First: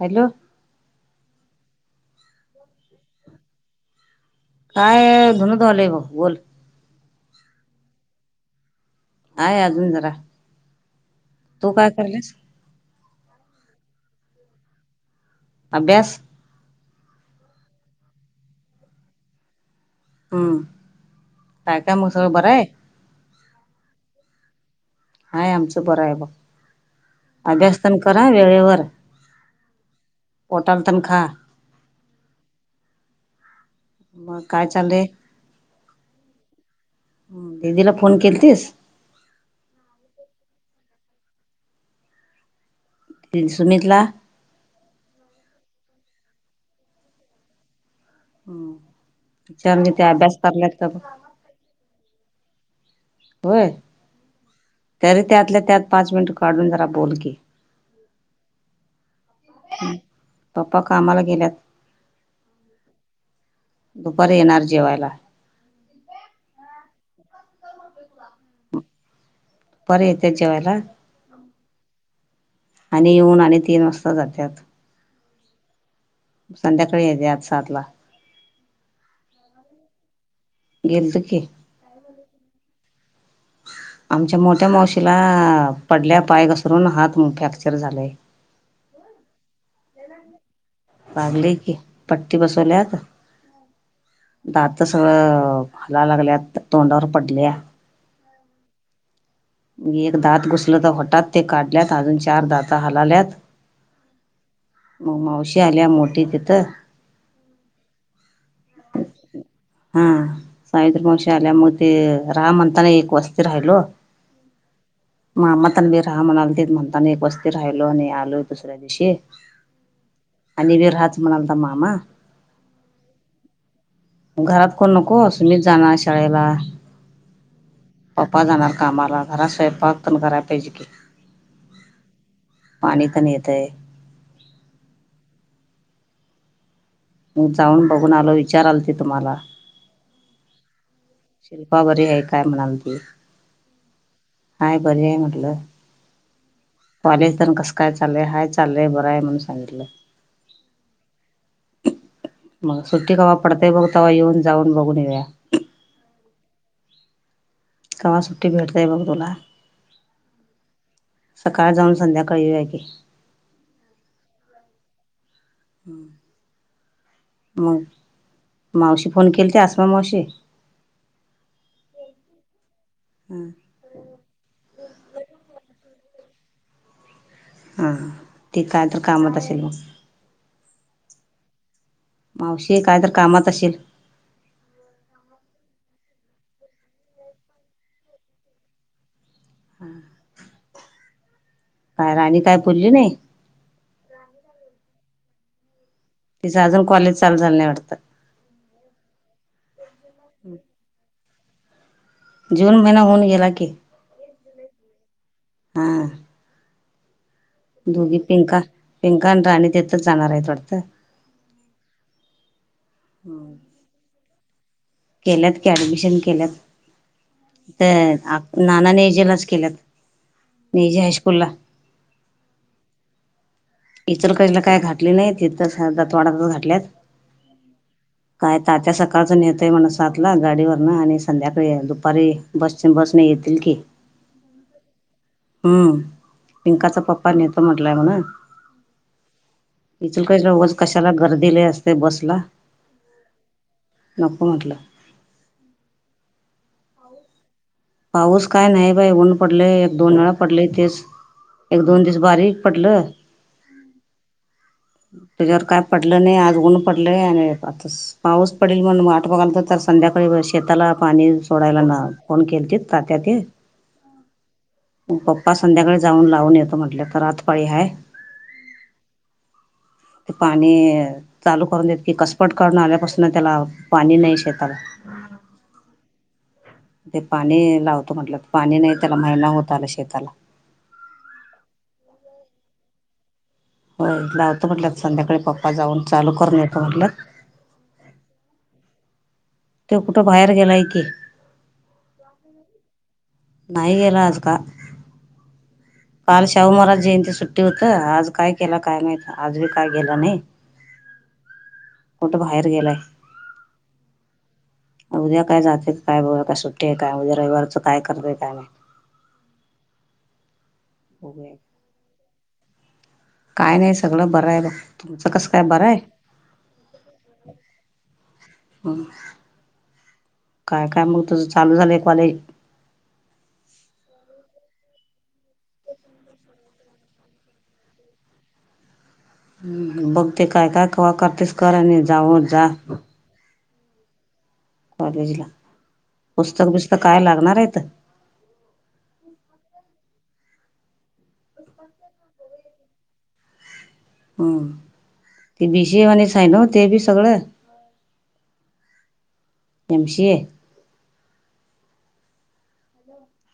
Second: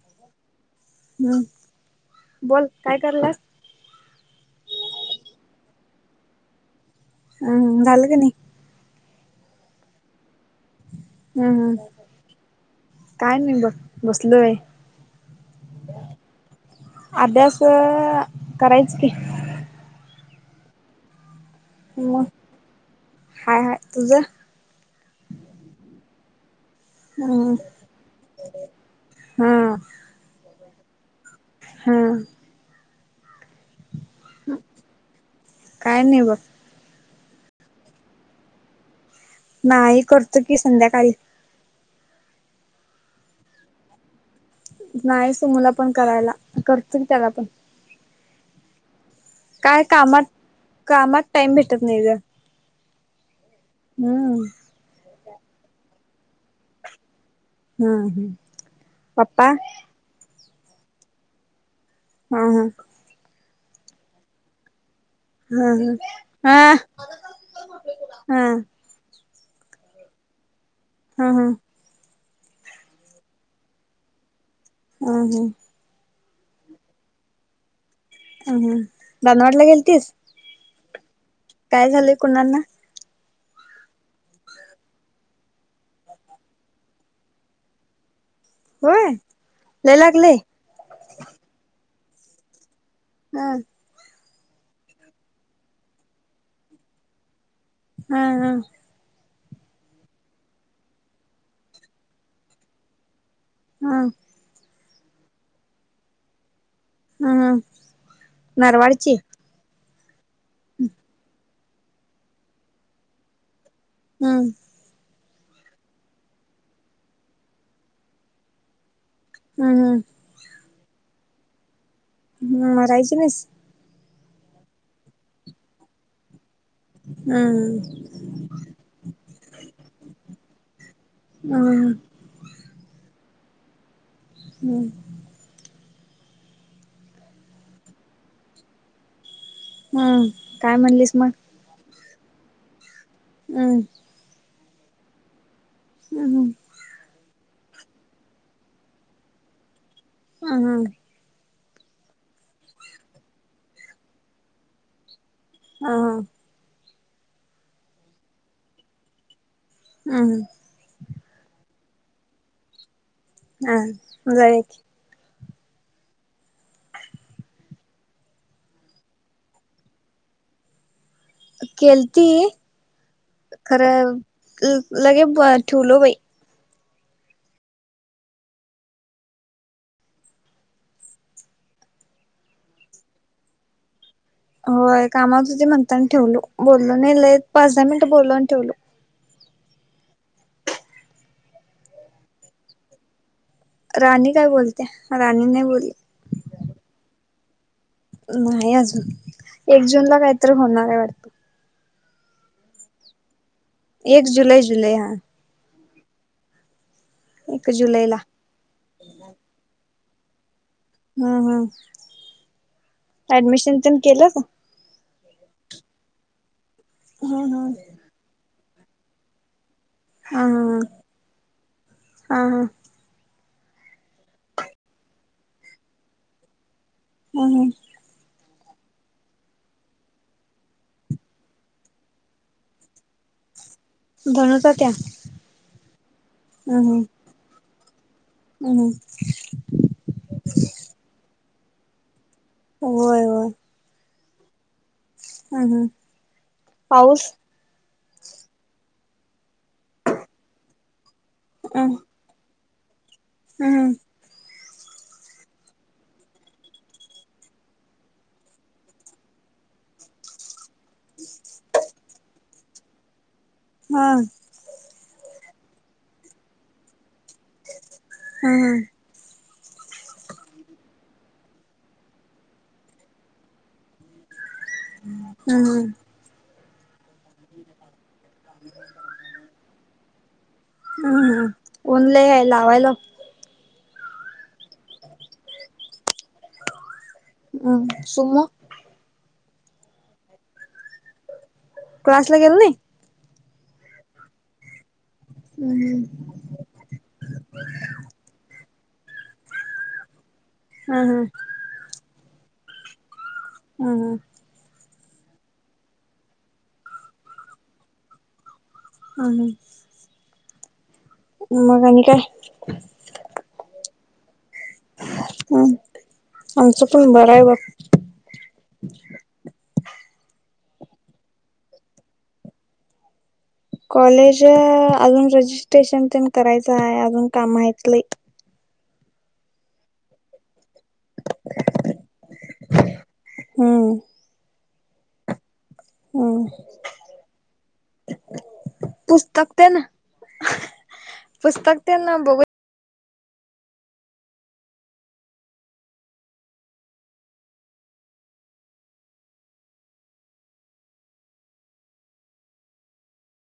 Hello. Hello. बोल काय कराल्यास? काय धुणं धुवालोय बग बोल. हं झालं का नाही? आहे अजून जरा. हं.. तू हं.. काय करायल्यास काय नाही बग बसलोय. अभ्यास. अभ्यास... करायचं की. हूं काय काम म मग संगळ बर आहे. हाय हाय तुझं? हाय आमचं बरं आहे बघ हम्म अभ्यास पन करा वेळेवर हा पोटाल तन खा? हां! म काय चाललंय, काय नाही बघ. दिदीला फोन केलतीस. नाही करतो की संध्याकाळी. तीन सुमितला? नाही सुमुला पण करायला, करतो की त्याला पण. हं विचारून काय घे ते कामात अभ्यास करल्यात का म. कामात टाइम भेटत नही ग. होय! हूं! तरी त्यातल्या त्यात पाच मिनिट काढून जरा बोलकी. हूं हूं पप्पा. पप्पा कामाला गेल्यात. हा हा! दुपारी येणार जेवायला. हा हा हा हा! दुपारी येत्यात जेवायला? हं हं! आणि येऊन आणि तीन वाजता जात्यात. [unintelligible] संध्याकाळी येत्यात सात ला. अ दानवाडला गेलतीस? गेलतो की. काय झालंय कुणाननां? आमच्या मोठ्या मावशीला पडल्या पाय घसरून हात म फ्रॅक्चर झालाय. होय लयी लागलय. वागलय की पट्टी बसवल्या आता. हं! दात सगळं हालायला लागल्यात तोंडावर पडल्या. हा हा! एक दात घुसलत होटात ते काढल्यात अजून चार दात हलाल्यात. हा! मग मावशी आल्या मोठी तिथं. हं हं नरवाडची? हा सावित्री मावशी आल्या म ते राहा म्हणताना एक वस्ती राहिलो. हूं! मामातण बी राहा म्हणाल, ते म्हणतानी एक वस्ती राहिलो आणि आलोय दुसऱ्या दिवशी. हूं हूं! आणि बी राहंच म्हणालतां मामा. हं म राहायची नईस. घरात कोण नको सुमी जाणार शाळेला. ऊ! पप्पा जाणार कामाला घरात स्वयंपाक तेन कराय पाहिजे की हू पाणी पण येतय हू मग जाऊन बघून आलो विचाराल ती तुम्हाला हू काय म्हणलीस मग शिल्पा बरी हाय काय म्हणालती उ हाय बरी हाय म्हटलं हू हू कॉलेज तेन कसं काय चाललंय हाय चाललंय बर हाय म्हणून सांगितलं हू हू मग सुट्टी कवा पडतय बघ तवा येऊन जाऊन बघून येऊया हा हा कवा सुट्टी भेटतय बघ तुला हू सकाळ जाऊन संध्याकाळी युया की हा जाऊया [inaudible] [inaudible] मग मावशी फोन केलती आसमा मावशी केलती हू खरं लगे ठेवलो बाई हा ती काय तर कामात असेल मग मावशी काय तर कामात अशिल होय कामत होती म्हणताना ठेवलो बोललो नाही लई पाच दहा मिनट बोललो आणि ठेवलो [inaudible] काय राणी काय बोलली नाही राणी काय बोलत्या राणी नाही बोलली तिंच अजून कॉलेज चालू झाल नाही वाटत नाही अजून एक जून ला कायतरी होणार हाय वाट जून महिना हून गेला की एक जुलै जुलै हा हा एक जुलैला दोघी पिंका पिंका आणि राणी तिथच जाणार हाइत वाटतं हू हू ऍडमिशन तेन केलं का केल्यात की ऍडमिशन केल्यात हा हा त नाना एजेलाच केल्यात हा हा नेजे हायस्कूलला हा हा इचलकरंजीला काय घातले नाहीत इथच दतवाडातचं घातल्यात हू हू काय तात्या सकाळचं नेतोय म्हण सातला गाडीवरन आणि संध्याकाळी दुपारी बस बसने येतील की धनुचा त्या हू हम्म पिंकाचा हम्म पप्पा पाणी येत म्हटलंय म्हणे. हम्म. इचल का रज कशाला गर्दीला लई असते बसला. होय. होय. नको म्हटलं. हम् हम्. पाऊस? पाऊस काय नाही बाई. ऊन पडलय. एक दोन वेळा पडलय तेच. एक हम्म दोन दिस- बारीक पडल. हम्म. त्याच्यावर काय पडलं नाही. आज उन पडलंय आणि [unintelligible] पाऊस पडेल म्हणून वाट बघायल तर तर संध्याकाळी शेताला पाणी सोडायला मिळालं. फोन केल ते तात्या ते. हा. मग पप्पा संध्याकाळी जाऊन लावून येतो म्हटले. तर रातपाळी हाय. हम्म. ते पाणी चालू करून देत की कसपट करून आल्यापासून त्याला पाणी नाही शेताला. हम् हम्. ते पाणी लावतो म्हटलं. पाणी नाही त्याला महिना होत आला शेताला. हम्म. ऊन लय हाय लावायला. होय. लावतो म्हटलं संध्याकाळी पप्पा जाऊन चालू करून येत म्हटल्यात. हम. सम [unintelligible] तो कुठं बाहेर गेलाय की. क्लास ला गेला नाही? नाही गेला आज का. हम्म. काल शाहू महाराज जयंती सुट्टी होत. आज काय केला काय माहीत आज बी काय गेला नाही. हा हम. कुट बाहेर गेलाय. हम हम. उद्या काय जाते काय बोल काय सुट्टी आहे काय उद्या रविवारचं काय करतय काय माहीत. हं. बघूया मग आणि काय? काय नाही सगळं बरं आहे बघ. तुमचं कसं काय हम्म बरंय? आमचं पण बरं आहे बघ. काय काय मग तुझं चालू झालंय कॉलेज? कॉलेज अजून रजिस्ट्रेशन तेन करायचंय. अजून काम आहेती. हम्म. हं. बघते काय काय कवा करतेस कर. नाही जाऊ जा. हम्म. कॉलेज ला. हम्म पुस्तक बिस्तक काय लागणार आहेेत? पुस्तक ते न? पुस्तक त्यां न बघू. हम. ते बी सि ए वानीच आहे ना? ते बी सगळं. M C A?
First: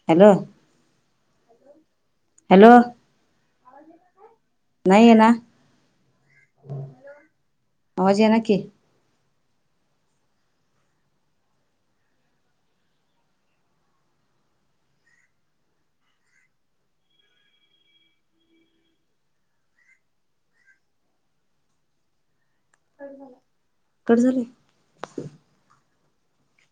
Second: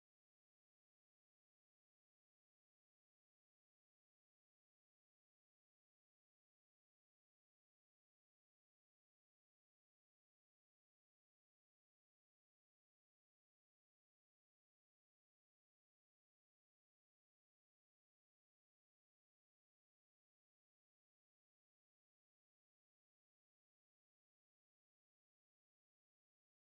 Hello. Hello. नाही येईना. आवाज येईना की. कट झाला. कट झाल?